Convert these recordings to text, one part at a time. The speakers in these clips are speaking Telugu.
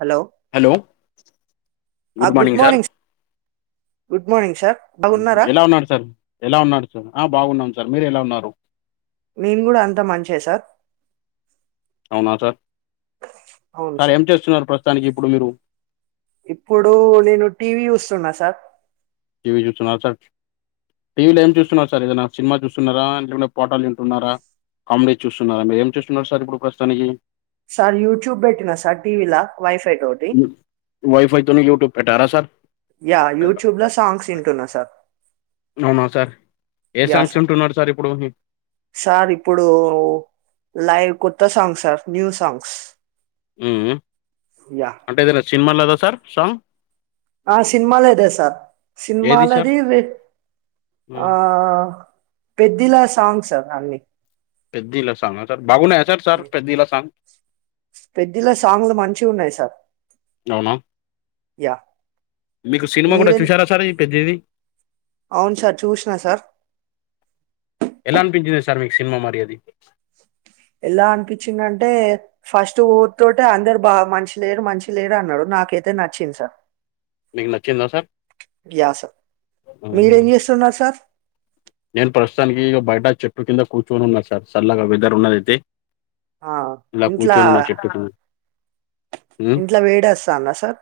హలో హలో ఆ గుడ్ మార్నింగ్ స్ ఎలా ఉన్నాడు సార్ ఎలా ఉన్నాడు సార్ ఆ బాగున్నాం సార్ మీరు ఎలా ఉన్నారు నేన్ కూడా అంతా మంచే సార్ అవునా సార్ సార్ ఏం చేస్తున్నారు ప్రస్తుతానికి ఇప్పుడు మీరు ఇప్పుడు నేను టీవీ చూస్తున్నా సార్ టీవీ చూతున్నారా సార్ టీవీలో ఏం చూస్తున్నారు సార్ ఏదైనా సినిమా చూస్తున్నారా లే లేకుంట పాటాలు వింటున్నరా కామెడీ చూస్తున్నన్నార ఏం చూస్తున్నారు సార్ ఇప్పుడు ప్రస్తుతానికి సార్ యూట్యూబ్ పెట్టినా సార్ టీవీ లా వయి ఫైతోని యూట్యూబ్ పెట్టారా సార్ యా యూట్యూబ్లో సాంగ్స్ ఇంటూన్నా సార్ అవునా సార్ ఏ సాంగ్స్ వింటున్నారు సార్ ఇప్పుడు సార్ ఇప్పుడు లైవ్ కొత్త సాంగ్ సార్ న్యూ సాంగ్స్ మ్ యా అంటే ఏదైనా సినిమా లేదా సార్ సాంగ్ ఆ సినిమాలోదే సార్ ఏది సార్ సినిమాలది విట్ ఉమ్, ఆ పెద్దిలా సాంగ్స్ సార్ అన్ని పెద్దీలా సాంగ సార్ బగున్నాయా సార్ సార్ పెద్దీ లా సాంగ్ పెద్దిల సాంగ్లు మంచిగున్నాయి సార్ అవునా యా మీకు సినిమా కూడా మీరే చూసారా సార్ ఈ పెద్దిది అవును సార్ చూసినా సార్ ఎలా అనిపించింది సార్ మీకు సినిమా మరి అది ఎలా అనిపించిందంటే ఫస్ట్ ఊర్తో అందరు బా మంచి లేరు మంచి లేరు అన్నారు నాకైతే నచ్చింది సార్ మీకు నచ్చిందా సార్ యా సార్ హుహు. మీరెం చేస్తున్నారు సార్ నేను ప్రస్తుతానికి ఇక బయట చెట్టు కింద కూర్చుని ఉన్నా సార్ చల్లగా వెదర్ ఉన్నదయితే ఆ ఇంట్లా కింద ఉమ్, ఇంట్లో వేడస్తాందా సార్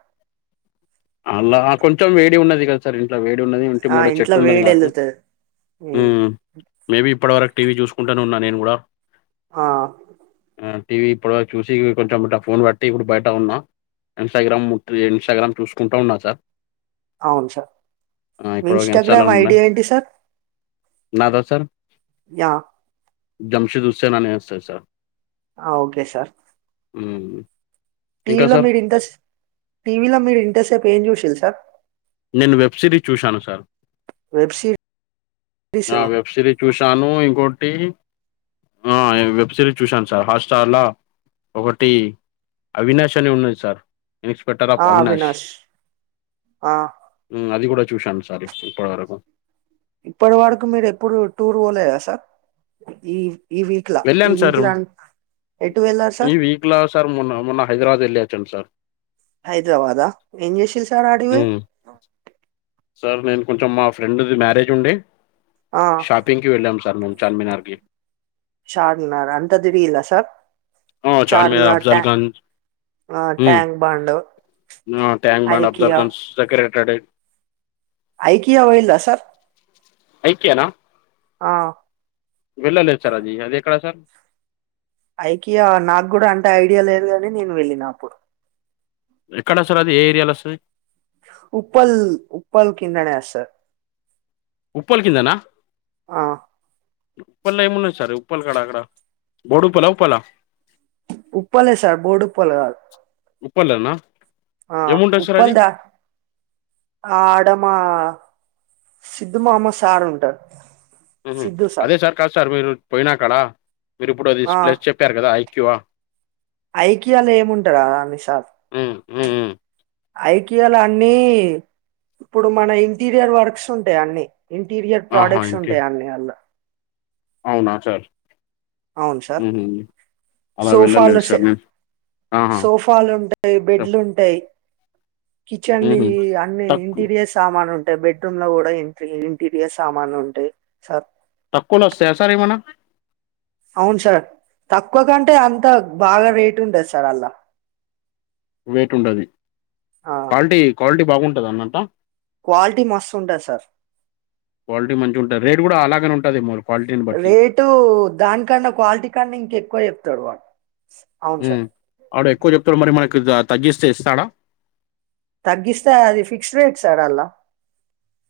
అలా కొంచెం వేడి ఉన్నది ఇట్లా వేడి ఉన్నది ఇంటి ఆ, ముంగడ ఇంట్లో చెట్టు ఉన్నది వేడి మాకు వెళ్తుంది ఉమ్, మ్ మేబి ఇప్పటి వరకు టీవీ చూసుకుంటానే ఉన్నా నేను కూడా ఆ టీవీ ఇప్పుడు వరకు చూసి కొంచెం ఇట్ట ఫోన్ పట్టి ఇప్పుడు బయట ఉన్నా ఇన్స్టాగ్రామ్ ముక్తి ఇన్స్టాగ్రామ్ చూసుకుంటా ఉన్నా సార్ అవును సార్ ఆ, మీ ఇప్పుడు ఒక ఇన్స్టాలో ఇన్స్టాగ్రామ్ ఉన్నా ఐడి ఏంటి సార్ నాదా సార్ య జమ్షెద్ హుస్సేనని వస్తాది సార్ అ ఓకే సార్ మ్ టీవీలో మీరు ఇంట్రెస్ట్ టీవీలో మీరు ఇంట్రెస్ట్ సేపు ఏం చూసిర్రు సార్ నేను వెబ్ సిరీస్ చూశాను సార్ వెబ్ సిరి ఆ వెబ్ సిరీస్ చూశాను ఇంకోొటి ఆ నేన్ వెబ్ సిరీస్ చూశాను సార్ హాట్స్టార్ ల ఒకటి అవినాష్ అని ఉన్నది సార్ ఇన్స్పెక్టర్ ఆఫ్ అవినాష్ ఆ, మ్ అది కూడా చూశాను సార్ ఇప్పటి వరకు ఇప్పటి వరకు మీరు ఎప్పుడు టూర్ పోలేదా సార్ ఈ వీక్లా ఈ వెళ్ళాను సార్ వీక్లా ఎటు వెళ్ళారు సార్ ఈ వీక్ లో సార్ మొన్న మొన్న హైదరాబాద్ వెళ్ళ చ్చాన్ సార్ హైదరాబాదా ఏం చేసిర్రు సార్ అడికిపోయ్ హ్మ్. సార్ నేను కొంచెం మా ఫ్రెండ్ది మ్యారేజ్ ఉండె ఆ షాపింగ్కి వెళ్ళము సార్ మేము చార్మినార్కి చార్మినార్ అంతది ఇలా సార్ ఆ చార్మినార్ అఫ్జల్గంజ్ ఆ మ్ tank bund tank bund అబ్జల్ IKEA Khan సెక్రేట్ సడ్ ఐకియా పొఇళ్ల సార్ ఐకియనా ఆ వెళ్ళలేదు సార్ అది అది ఎక్కడా సార్ ఐకియా నాకు కూడా అంటే ఐడియా లేదు కాని నేను వెళ్ళిన అప్పుడు ఎక్కడ సర్ అది ఏ ఏరియాలో వస్తది ఉప్పల్ ఉప్పల్ కిందనే వస్తది ఉప్పలి కిందనా ఆ ఉప్పళ్ళో ఏమున్నది సర్ ఉప్పల్ కడ అక్కడ బోడుప్పలా ఉప్పలా ఉప్పలే సార్ బోర్డు ఉప్పల్ కాదు ఉప్పలన్నా ఆ ఉప్పల్దా ఆ ఆడమా సిద్దు మామ సార్ ఉంటారు అదే సార్ కాదు సార్ మీరు పోయినా కాడా మీరు ఇప్పుడది ఆ ప్లస్ చెప్పారు కదాఐ కివ ఐకియాలో ఏముంటా దా అండి సర్ మ్ మ్ ఐకియాలో అన్నీ ఇప్పుడు మన ఇంటీరియర్ వర్క్స్ ఉంటాయి అన్నిీ ఇంటీరియర్ ఆహా ప్రొడక్ట్స్ ఇంకే ఉంటాయి అన్నీ అళ్ళ అవునా సార్ అవును సార్ మ్ హూ సోఫాలు డ్ ఆహా సోఫాలు ఉంటాయి బెడ్లు ఉంటాయి కిచెన్ వి ఉహు అన్ని తక్కు ఇంటీరియర్ సామాను ఉన్ అంటే బెడ్రూమ్ లో కూడా ఇ ఇంటీరియర్ సామాన్లు ఉంటాయి సార్ తక్కువలో వస్తాయా సార్ ఏమన్నా అవును సార్ తక్కువ కంటే అంత బాగా రేట్ ఉంటది సార్ అల్లా వెయిట్ ఉంటది క్వాలిటీ క్వాలిటీ బాగుంటదన్నట క్వాలిటీ మస్తు ఉంటది సార్ క్వాలిటీ మంచిగ ఉంటంది రేట్ కూడా అలాగనే ఉంట రేటు దానికన్నా క్వాలిటీ కన్నా ఇంకెక్కువ చెప్తాడు వాడు అవును సార్ వాడు ఎక్కువ చెప్తాడు మరి మనకి తగ్గిస్తే ఇస్తాడా తగ్గిస్తే అది ఫిక్స్ రేట్ సార్ అల్లా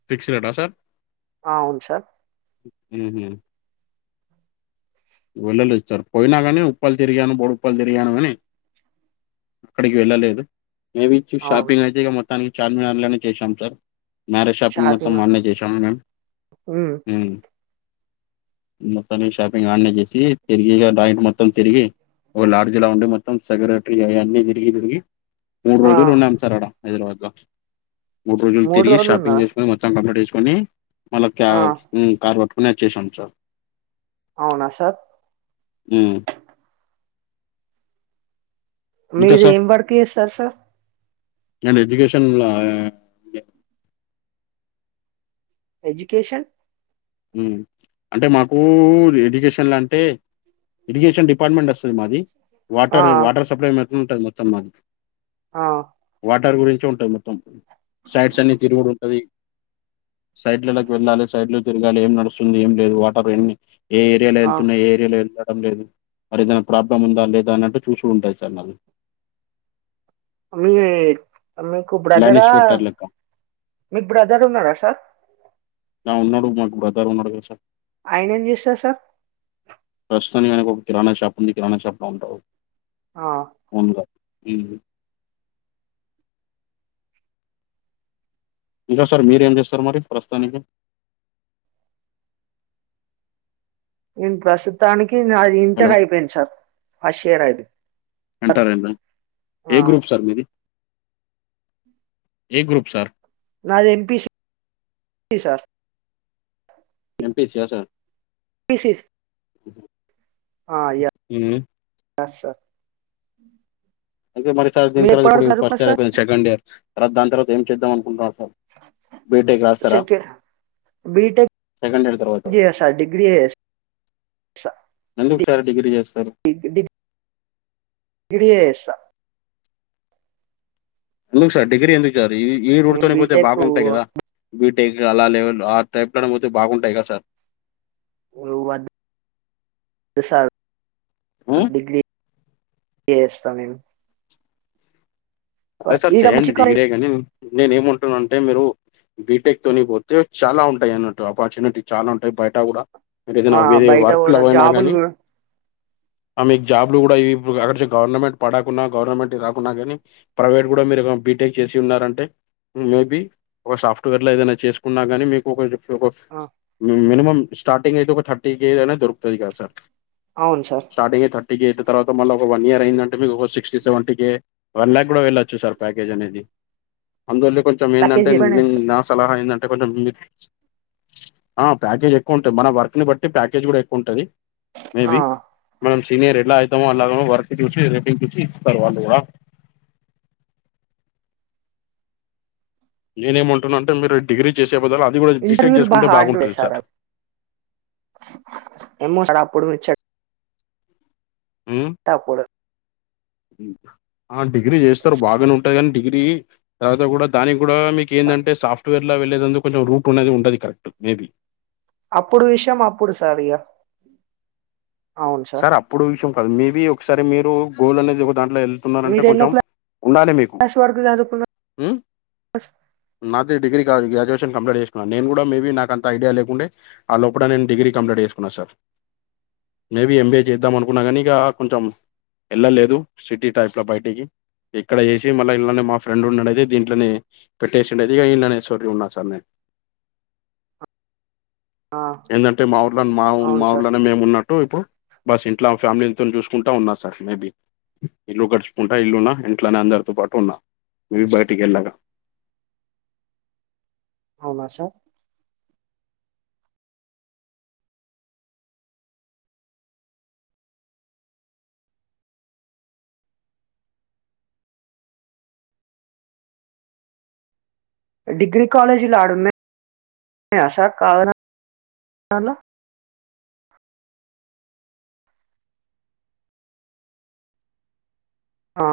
ఫిక్స్ రేటా సార్ అవును సార్ మ్ హు వెళ్ళనిస్తారు పోయినా కానీ ఉప్పలు తిరిగాను బొడుప్పలు తిరిగాను కాని అక్కడికి వెళ్ళలేదు మేమి ఇచ్చి అవును షాపింగ్ అయితే ఇగ మొత్తానికి చార్మినార్లనే చేశాం సార్ మ్యారేజ్ షాపింగ్ మొత్తం చార్మినార్ ఆడనే చేసాము మేము ఉమ్. మ్ మొత్తానికి షాపింగ్ ఆడనేచేసి తిరిగి ఇగ నైట్ మొత్తం తిరిగి ఒక లాడ్జ్ లో ఉండి మొత్తం సెక్రటరీ అయి అన్నీ తిరిగి తిరిగి మూడు ఆ. రోజులు ఉన్నాం సార్ అడ హైదరాబాద్ లో మూడు రోజులు తిరిగి షాపింగ్ చేసుకుని మొత్తం కంప్లీట్ చెస్ కొని మళ్ళా ఆ కార్ పట్టుకుని అచ్చేషినం సర్ అవునా సార్ మీరు ఏం వర్క్ చేస్తారు సార్ అండ్ ఎడ్యుకేషన్ ల ఎజ్యుకేషన్ ఉమ్ అంటే మాకు ఎడ్యుకేషన్లంటే ఏడ్యూకేషన్ డిపార్ట్మెంట్ వస్తది మాది ఆ వాటర్ వాటర్ సప్లై మెత్త ఉంటది మొత్తం మాది ఆ వాటర్ గురించె ఉంటది మొత్తం సైట్స్ అన్ని తిరుగుడుంటది సైట్లళ్లక్ వెళ్ళాలి సైట్లో తిరగాలి ఏం నడుస్తుంది ఏం లేదు వాటర్ ఎన్ని ఎ ఏరియాల ఆ ఎంతున్నాయ్ ఏరియాలో ఎళ్త పర్లేదు మరి ఏదైనా ప్రాబ్లం ఉందా లేదా అన్నట్టు చూస్డ్ ఉంటాది సార్ నాకు మీరే మీకు లైన్ బ్రదరా ఇన్స్పెక్టర్ లెక్క మీకు బ్రదర్ ఉన్నాడా సార్ ఆ ఉన్నాడు మాక్ బ్రదర్ ఉన్నాడు ఆయన ఏం చేస్తార్ సార్ ప్రస్తుతానికి ఆయనకి ఒక కిరాణా షాప్ ఉంది కిరాణా షాప్ లో ఉంటారు ఆ ఓన్గా ఊమ్ ఇంకా సార్ మీరేం చేస్తారు మరి ప్రస్తుతానికి నేను ప్రస్తుతానికి నాది హలో ఇంటర్ అయిపోయింది సార్ ఫస్ట్ ఇయర్ అయిది ఎంటరేనా ఏ గ్రూప్ సార్ మీది ఏ గ్రూప్ సార్ నాది ఎంపిసి సార్ ఎంపీసి ఆ సార్ పీసిస్ ఉమ్ కాద్సా అంటే మరి చా దీన్ తర్వత ఇప్పుడు ఫస్ట్ ఇయర్ సార్ అయిపో సెండ్ ఇయర్ తర్వా దాని తర్వాత ఏం చేద్దాం అకుంటున్నారు బీటేక్ రాస్తరా సెకండ్ బీటెక్ డిగ్రీ చేస్తా డిగ్రీ ఎ ఎందుకు సార్ డిగ్రీ చేస్తారు ఇడియేస్త ఎందుకు సార్ డిగ్రీ ఎందుకు సార్ ఈ ఈ నేను రూడ్తోని పోతే బీటెక్ బాగుంటాయి కదా టేక్ అలా లెవల్ ఆ టైప్లనే పోతే బాగుంటాయి కదా సార్ నువద్ సార్ ఉమ్, డిగ్రీ ఎస్తా మిమ్ అదే సార్ చేయండి మంచి డిగ్రీ కాలేజ్ ఎ గని నేన ఏమంటున్న అంటే మీరు బీటెక్ తోని పోతే చాలా ఉంటాయి అన్నట్టు ఆపర్చునిటీ చానా ఉంటాయి బయట కూడా మీరేదన్న ఆ వేరే బయట వర్క్లు కూడా పోయినా జాబులు గానీ కూడా ఆ మీక్ జాబ్లు కూడా ఇవి ఇప్పుడు గగట్లే గవర్నమెంట్ పడకున్నా గవర్నమెంట్ రాకున్నా గానీ ప్రైవేట్ కూడా మీరు ఒక బీటెక్ చేసి ఉన్నారంటే మేబి ఒక సాఫ్ట్వేర్ లో ఏదైనా చేసుకున్నా గానీ మీకుంచ ఆ మినిమం స్టార్టింగ్ అయితే ఒక థర్టీ కే దైనా దొరుకుతది కదా సార్ అవును సార్ స్టార్టింగే థర్టీ కె అయితే తర్వాత మళ్ళోక వన్ ఇయర్ అయిందంటే మీకొక సిక్స్టీ సెవెంటీకే వన్ ల్యాక్ కూడా వెళ్ళొచ్చు సార్ ప్యాకేజ్ అనేది అందువల్ల కొంచెం ఏందంటే ప్యాకేజ్ చెప్పండి నేన్ సార్ నా సలహా ఏందం అంటే కొంచెం ఆ ప్యాకేజ్ ఎక్కువ ఉంటది మన వర్క్ ని బట్టి ప్యాకేజ్ కూడా ఎక్కువుంటది మే ఆ బి మనం సీనియర్ ఎలా అయితామో అలాగో వర్క్ చూసి రేటింగ్ చూసి ఇస్తారు వాళ్ళు కూడా నేనేమంటున్న అంటే మీరు డిగ్రీ చేసే బదలు అది కూడా బీటెక్ ఇంటర్వ్యూలు చేసుకుంటే బాగుంటుంది సార్ ఎమ చపడు ఉమ్ అప్పుడు ఆ డిగ్రీ చేస్తరు బాగనే ఉంటది కాని డిగ్రీ తర్వాత కూడా దానికి కూడా మీకు సార్ ఏందంటే సాఫ్ట్వేర్ లో వెళ్లేేందుకు కొంచెం రూట్ అనేది ఉంటది కరెక్ట్ మేబీ అప్పుడు విషయం అప్పుడు సారిగా సార్ అప్పుడు విషయం కాదు మేబీ ఒకసారి మీరు గోల్ అనేది ఒక దాంట్లో వెళ్తున్నారంటే మీరు ఎన్నో కొంచెం ఉండాలి మీకు క్లాస్ వరకు చదువుకున్నారు నాతె డిగ్రీ కావజ గ కంప్లెంట్ చేసుకున్న నేను కూడా మేబీ నాకు అంత ఐడియా లేకుండే ఆ లోపల నేను డిగ్రీ కంప్లీట్ చేసుకున్నా సార్ మేబీ ఎంబీఏ చేద్దాం అనుకున్నా కానీ ఇగ కొంచెం వెళ్ళలేదు సిటీ టైప్లో బయటికి ఇక్కడ చేసి మళ్ళీ ఇల్నే మా ఫ్రెండ్ ఉన్నడుయితే దీంట్లోనే పెట్టేసిండది ఇక ఇల్లనే సోరీ ఉన్నా సార్ నేను ఆ ఏందంటే మా ఊర్ల మా అవును మా సార్ ఊర్లనే మేము ఉన్నట్టు బస్ ఇంట్లో ఫ్యామిలీతో చూసుకుంటా ఉన్నా సార్ మేబీ ఇల్లు గడుచుకుంటా ఇల్లున్నా ఇంట్లోనే అందరితో పాటు ఉన్నా బయటికి వెళ్ళగా అవునా సార్ డిగ్రీ కాలేజ్ లాడున్నాయ్ ఉన్నాయ సార్ కావనా ఆ